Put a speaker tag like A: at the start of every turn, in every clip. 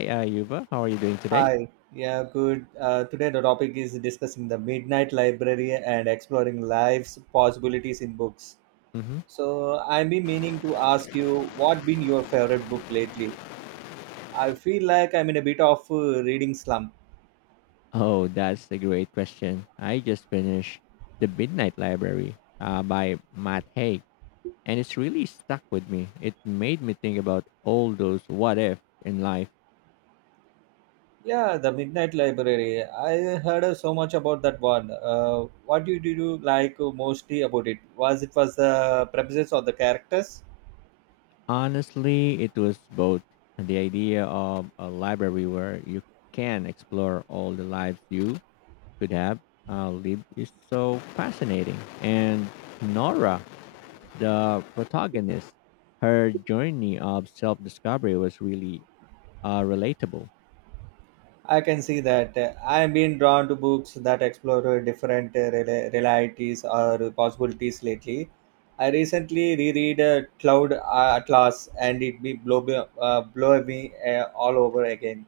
A: Hey, Yuba, how are you doing today?
B: Hi. Yeah, good. Today the topic is discussing the Midnight Library and exploring life's possibilities in books.
A: Hmm.
B: So I've been meaning to ask you, what been your favorite book lately? I feel like I'm in a bit of reading slump.
A: Oh, that's a great question. I just finished The Midnight Library by Matt Haig, and it's really stuck with me. It made me think about all those what if in life.
B: Yeah, the Midnight Library. I heard so much about that one. What did you like mostly about it? Was it was the premises or the characters?
A: Honestly, it was both the idea of a library where you can explore all the lives you could have lived is so fascinating, and Nora, the protagonist, her journey of self discovery was really relatable.
B: I can see that. I am being drawn to books that explore different realities or possibilities lately. I recently reread Cloud Atlas and it blow me all over again.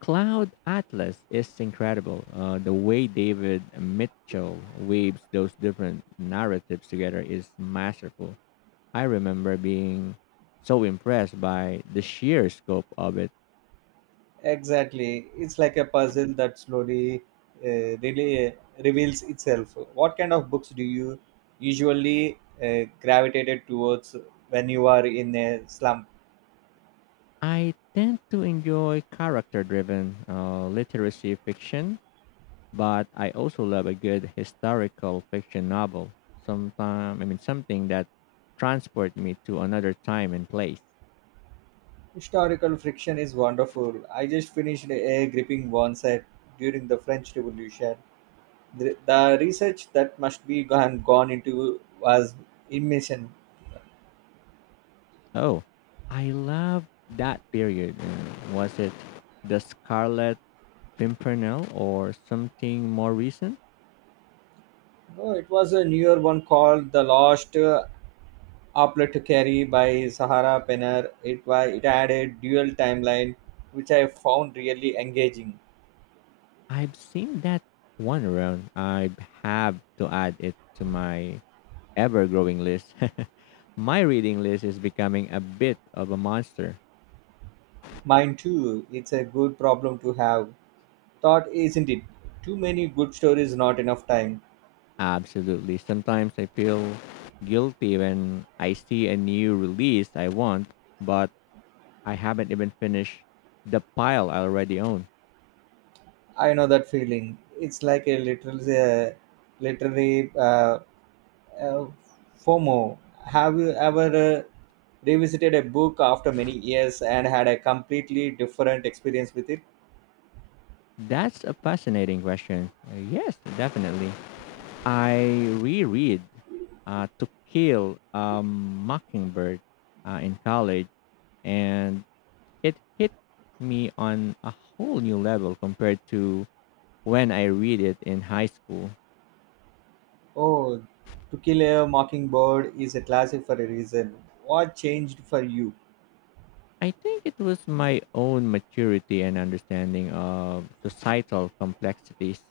A: Cloud Atlas is incredible. The way David Mitchell weaves those different narratives together is masterful. I remember being so impressed by the sheer scope of it.
B: Exactly. It's like a puzzle that slowly really reveals itself. What kind of books do you usually gravitated towards when you are in a slump?
A: I tend to enjoy character driven literacy fiction, but I also love a good historical fiction novel. Sometime, I mean, something that transport me to another time and place.
B: Historical friction is wonderful. I just finished a gripping one set during the French Revolution. The research that must be gone into was immersion.
A: Oh, I love that period. Was it the Scarlet Pimpernel or something more recent?
B: No, it was a newer one called The Lost Apothecary by Sahara Penner. It had a dual timeline, which I found really engaging.
A: I've seen that one around. I have to add it to my ever-growing list. My reading list is becoming a bit of a monster.
B: Mine too, it's a good problem to have. Thought, isn't it? Too many good stories, not enough time.
A: Absolutely. Sometimes I feel guilty when I see a new release I want, but I haven't even finished the pile I already own.
B: I know that feeling. It's like a literary uh, FOMO. Have you ever revisited a book after many years and had a completely different experience with it?
A: That's a fascinating question. Yes, definitely. I reread To Kill a Mockingbird in college, and it hit me on a whole new level compared to when I read it in high school.
B: Oh, To Kill a Mockingbird is a classic for a reason. What changed for you?
A: I think it was my own maturity and understanding of societal complexities.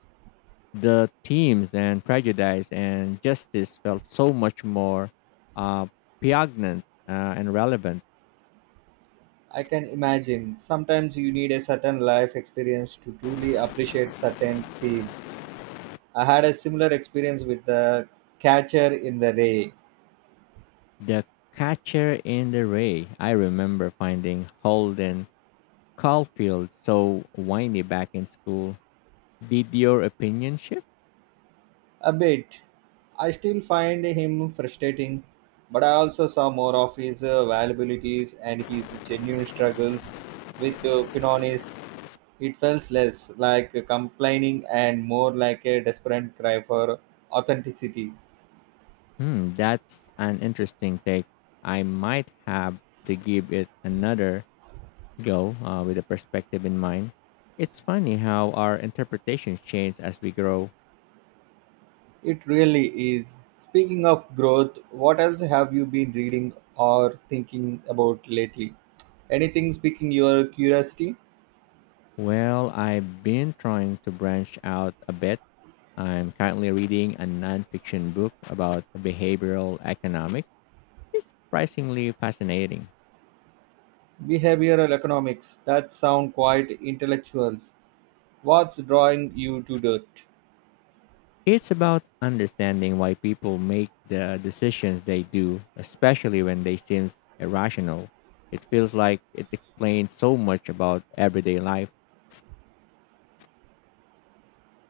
A: The themes and prejudice and justice felt so much more uh, pregnant and relevant.
B: I can imagine. Sometimes you need a certain life experience to truly appreciate certain themes. I had a similar experience with The Catcher in the Rye.
A: The Catcher in the Ray, I remember finding Holden Caulfield so whiny back in school. Did your opinion shift?
B: A bit. I still find him frustrating, but I also saw more of his valuabilities and his genuine struggles with Finonis. It felt less like complaining and more like a desperate cry for authenticity.
A: Hmm, that's an interesting take. I might have to give it another go with a perspective in mind. It's funny how our interpretations change as we grow.
B: It really is. Speaking of growth, what else have you been reading or thinking about lately? Anything speaking your curiosity?
A: Well, I've been trying to branch out a bit. I'm currently reading a nonfiction book about behavioral economics. It's surprisingly fascinating.
B: Behavioral economics that sound quite intellectuals. What's drawing you to it?
A: It's about understanding why people make the decisions they do, especially when they seem irrational. It feels like it explains so much about everyday life.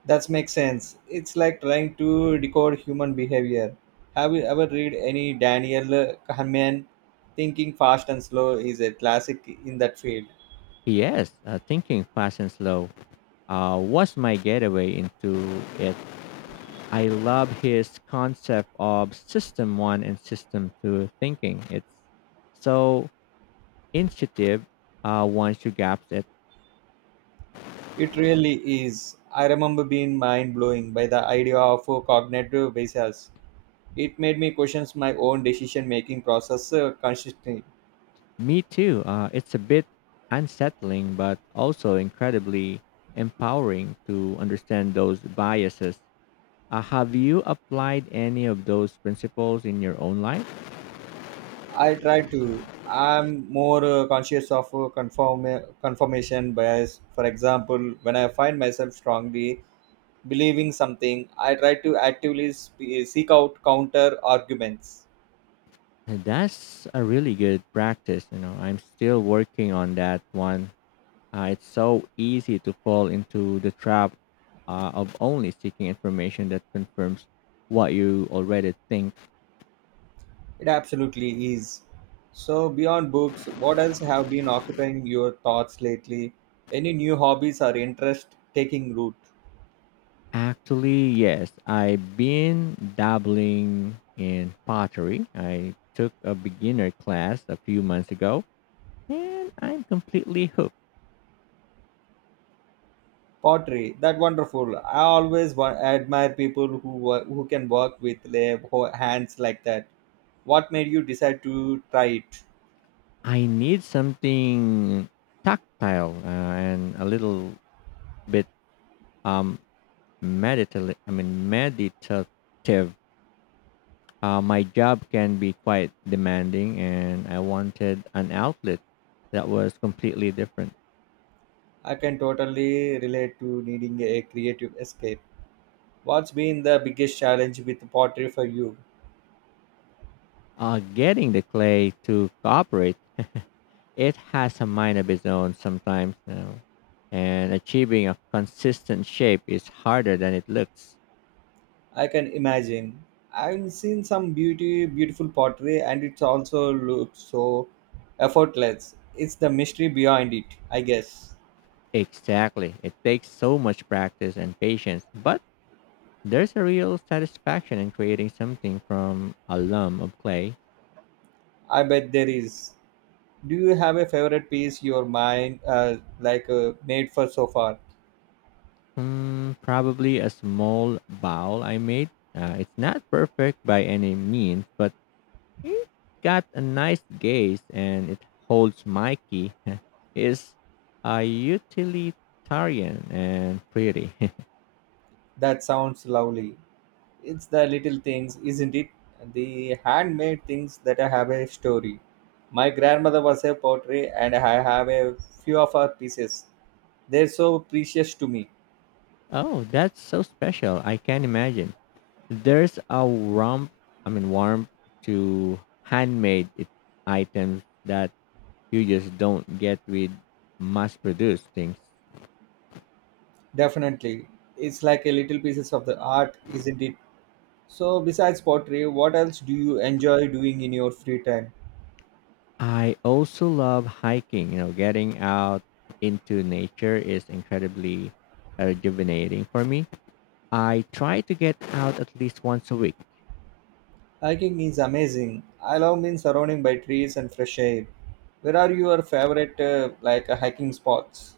B: That makes sense. It's like trying to decode human behavior. Have you ever read any Daniel Kahneman? Thinking Fast and Slow is a classic in that field.
A: Yes, thinking fast and slow was my getaway into it. I love his concept of system one and system two thinking. It's so intuitive once you grasp it.
B: It really is. I remember being mind blowing by the idea of cognitive biases. It made me question my own decision making process consistently.
A: Me too. It's a bit unsettling, but also incredibly empowering to understand those biases. Have you applied any of those principles in your own life?
B: I try to. I'm more conscious of conform confirmation bias. For example, when I find myself strongly believing something, I try to actively seek out counter arguments.
A: And that's a really good practice. You know, I'm still working on that one. It's so easy to fall into the trap of only seeking information that confirms what you already think.
B: It absolutely is. So, beyond books, what else have been occupying your thoughts lately? Any new hobbies or interest taking root?
A: Actually, yes, I've been dabbling in pottery. I took a beginner class a few months ago and I'm completely hooked.
B: Pottery, that wonderful. I always admire people who who can work with their hands like that. What made you decide to try it?
A: I need something tactile and a little bit um meditative, I mean meditative. My job can be quite demanding, and I wanted an outlet that was completely different.
B: I can totally relate to needing a creative escape. What's been the biggest challenge with pottery for you?
A: Getting the clay to cooperate, it has a mind of its own sometimes, you know, and achieving a consistent shape is harder than it looks.
B: I can imagine. I've seen some beautiful pottery, and it also looks so effortless. It's the mystery behind it, I guess.
A: Exactly. It takes so much practice and patience, but there's a real satisfaction in creating something from a lump of clay.
B: I bet there is. Do you have a favorite piece your mind made for so far?
A: Mm, probably a small bowl I made. It's not perfect by any means, but it got a nice gaze and it holds my key. It's a utilitarian and pretty.
B: That sounds lovely. It's the little things, isn't it? The handmade things that I have a story. My grandmother was a pottery and I have a few of her pieces. They're so precious to me.
A: Oh, that's so special. I can imagine. There's a warmth, I mean, warmth to handmade it, items that you just don't get with mass produced things.
B: Definitely. It's like a little pieces of the art, isn't it? So besides pottery, what else do you enjoy doing in your free time?
A: I also love hiking. You know, getting out into nature is incredibly rejuvenating for me. I try to get out at least once a week.
B: Hiking is amazing. I love being surrounded by trees and fresh air. Where are your favorite hiking spots?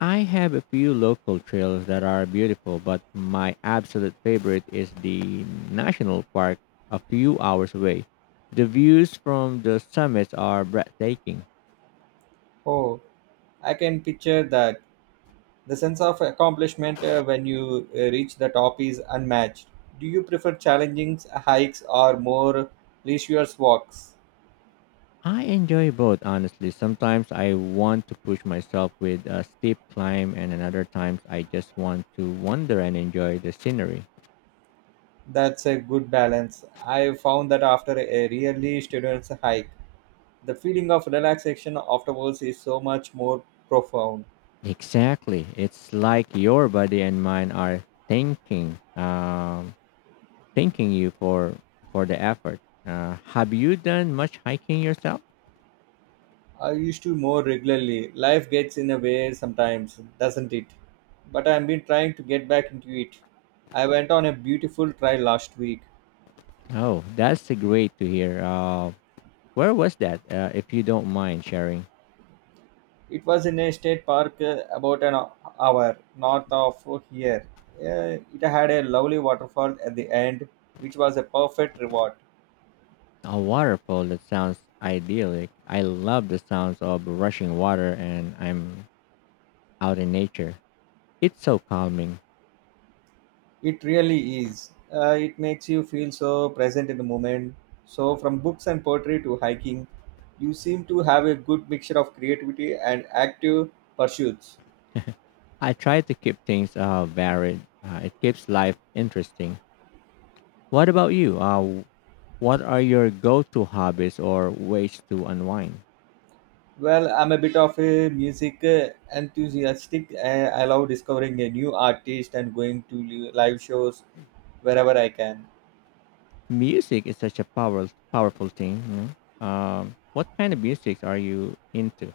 A: I have a few local trails that are beautiful, but my absolute favorite is the national park a few hours away. The views from the summits are breathtaking.
B: Oh, I can picture that. The sense of accomplishment when you reach the top is unmatched. Do you prefer challenging hikes or more leisurely walks?
A: I enjoy both, honestly. Sometimes I want to push myself with a steep climb, and another times I just want to wander and enjoy the scenery.
B: That's a good balance. I found that after a really strenuous hike, the feeling of relaxation afterwards is so much more profound.
A: Exactly. It's like your body and mind are thanking, thanking you for the effort. Have you done much hiking yourself?
B: I used to more regularly. Life gets in a way sometimes, doesn't it? But I've been trying to get back into it. I went on a beautiful trail last week.
A: Oh, that's a great to hear. Where was that? If you don't mind sharing.
B: It was in a state park about an hour north of here. It had a lovely waterfall at the end, which was a perfect reward.
A: A waterfall that sounds idyllic. I love the sounds of rushing water and I'm out in nature. It's so calming.
B: It really is. It makes you feel so present in the moment. So, from books and poetry to hiking, you seem to have a good mixture of creativity and active pursuits.
A: I try to keep things varied. It keeps life interesting. What about you? What are your go-to hobbies or ways to unwind?
B: Well, I'm a bit of a music enthusiastic. I love discovering a new artist and going to live shows wherever I can.
A: Music is such a power, powerful thing. You know? What kind of music are you into?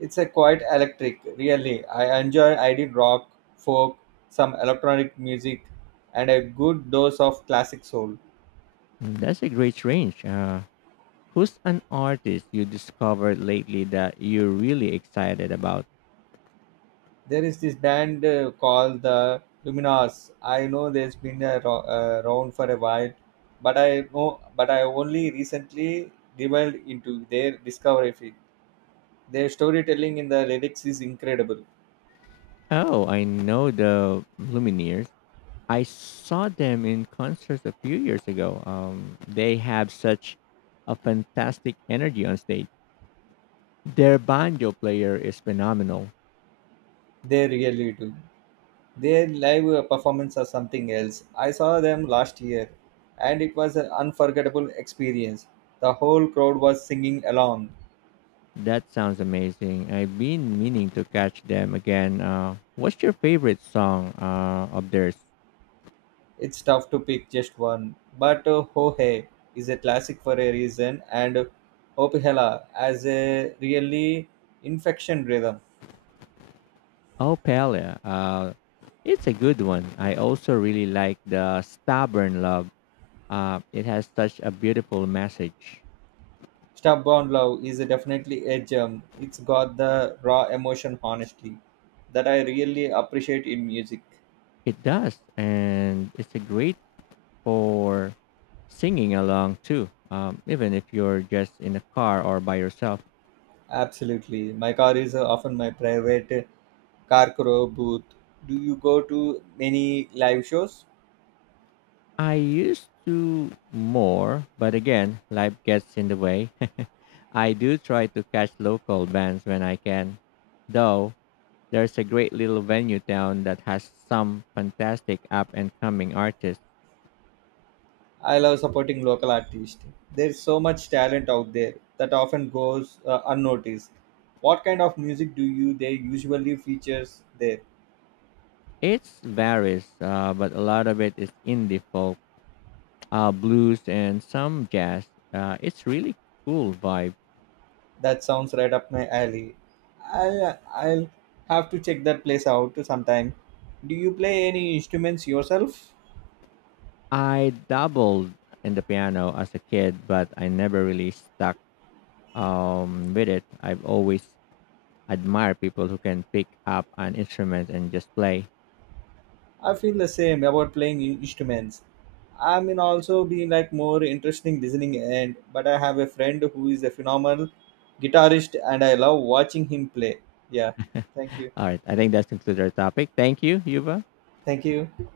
B: It's a quite electric, really. I enjoy I did rock, folk, some electronic music, and a good dose of classic soul.
A: Mm, that's a great range. Who's an artist you discovered lately that you're really excited about?
B: There is this band called the Luminous. I know there's been a around for a while, but I know, but I only recently delved into their discovery. Their storytelling in the lyrics is incredible.
A: Oh, I know the Lumineers. I saw them in concert a few years ago. They have such a fantastic energy on stage. Their banjo player is phenomenal.
B: They really do. Their live performance are something else. I saw them last year and it was an unforgettable experience. The whole crowd was singing along.
A: That sounds amazing. I've been meaning to catch them again. What's your favorite song of theirs?
B: It's tough to pick just one, but Ho Hey is a classic for a reason and Opihela has a really infection rhythm.
A: Oh, Pele. It's a good one. I also really like the Stubborn Love. It has such a beautiful message.
B: Stubborn Love is definitely a gem. It's got the raw emotion, honestly, that I really appreciate in music.
A: It does, and it's a great for singing along too, even if you're just in a car or by yourself.
B: Absolutely. My car is often my private car crow booth. Do you go to many live shows?
A: I used to more, but again, life gets in the way. I do try to catch local bands when I can, though there's a great little venue down that has some fantastic up and coming artists.
B: I love supporting local artists. There's so much talent out there that often goes unnoticed. What kind of music do you they usually features there?
A: It varies, but a lot of it is indie folk, blues, and some jazz. It's really cool vibe.
B: That sounds right up my alley. I'll have to check that place out sometime. Do you play any instruments yourself?
A: I dabbled in the piano as a kid, but I never really stuck with it. I've always admired people who can pick up an instrument and just play.
B: I feel the same about playing instruments. I mean, also being like more interesting listening and but I have a friend who is a phenomenal guitarist and I love watching him play. Yeah, thank you,
A: All right, I think that concludes our topic. Thank you, Yuba.
B: thank you.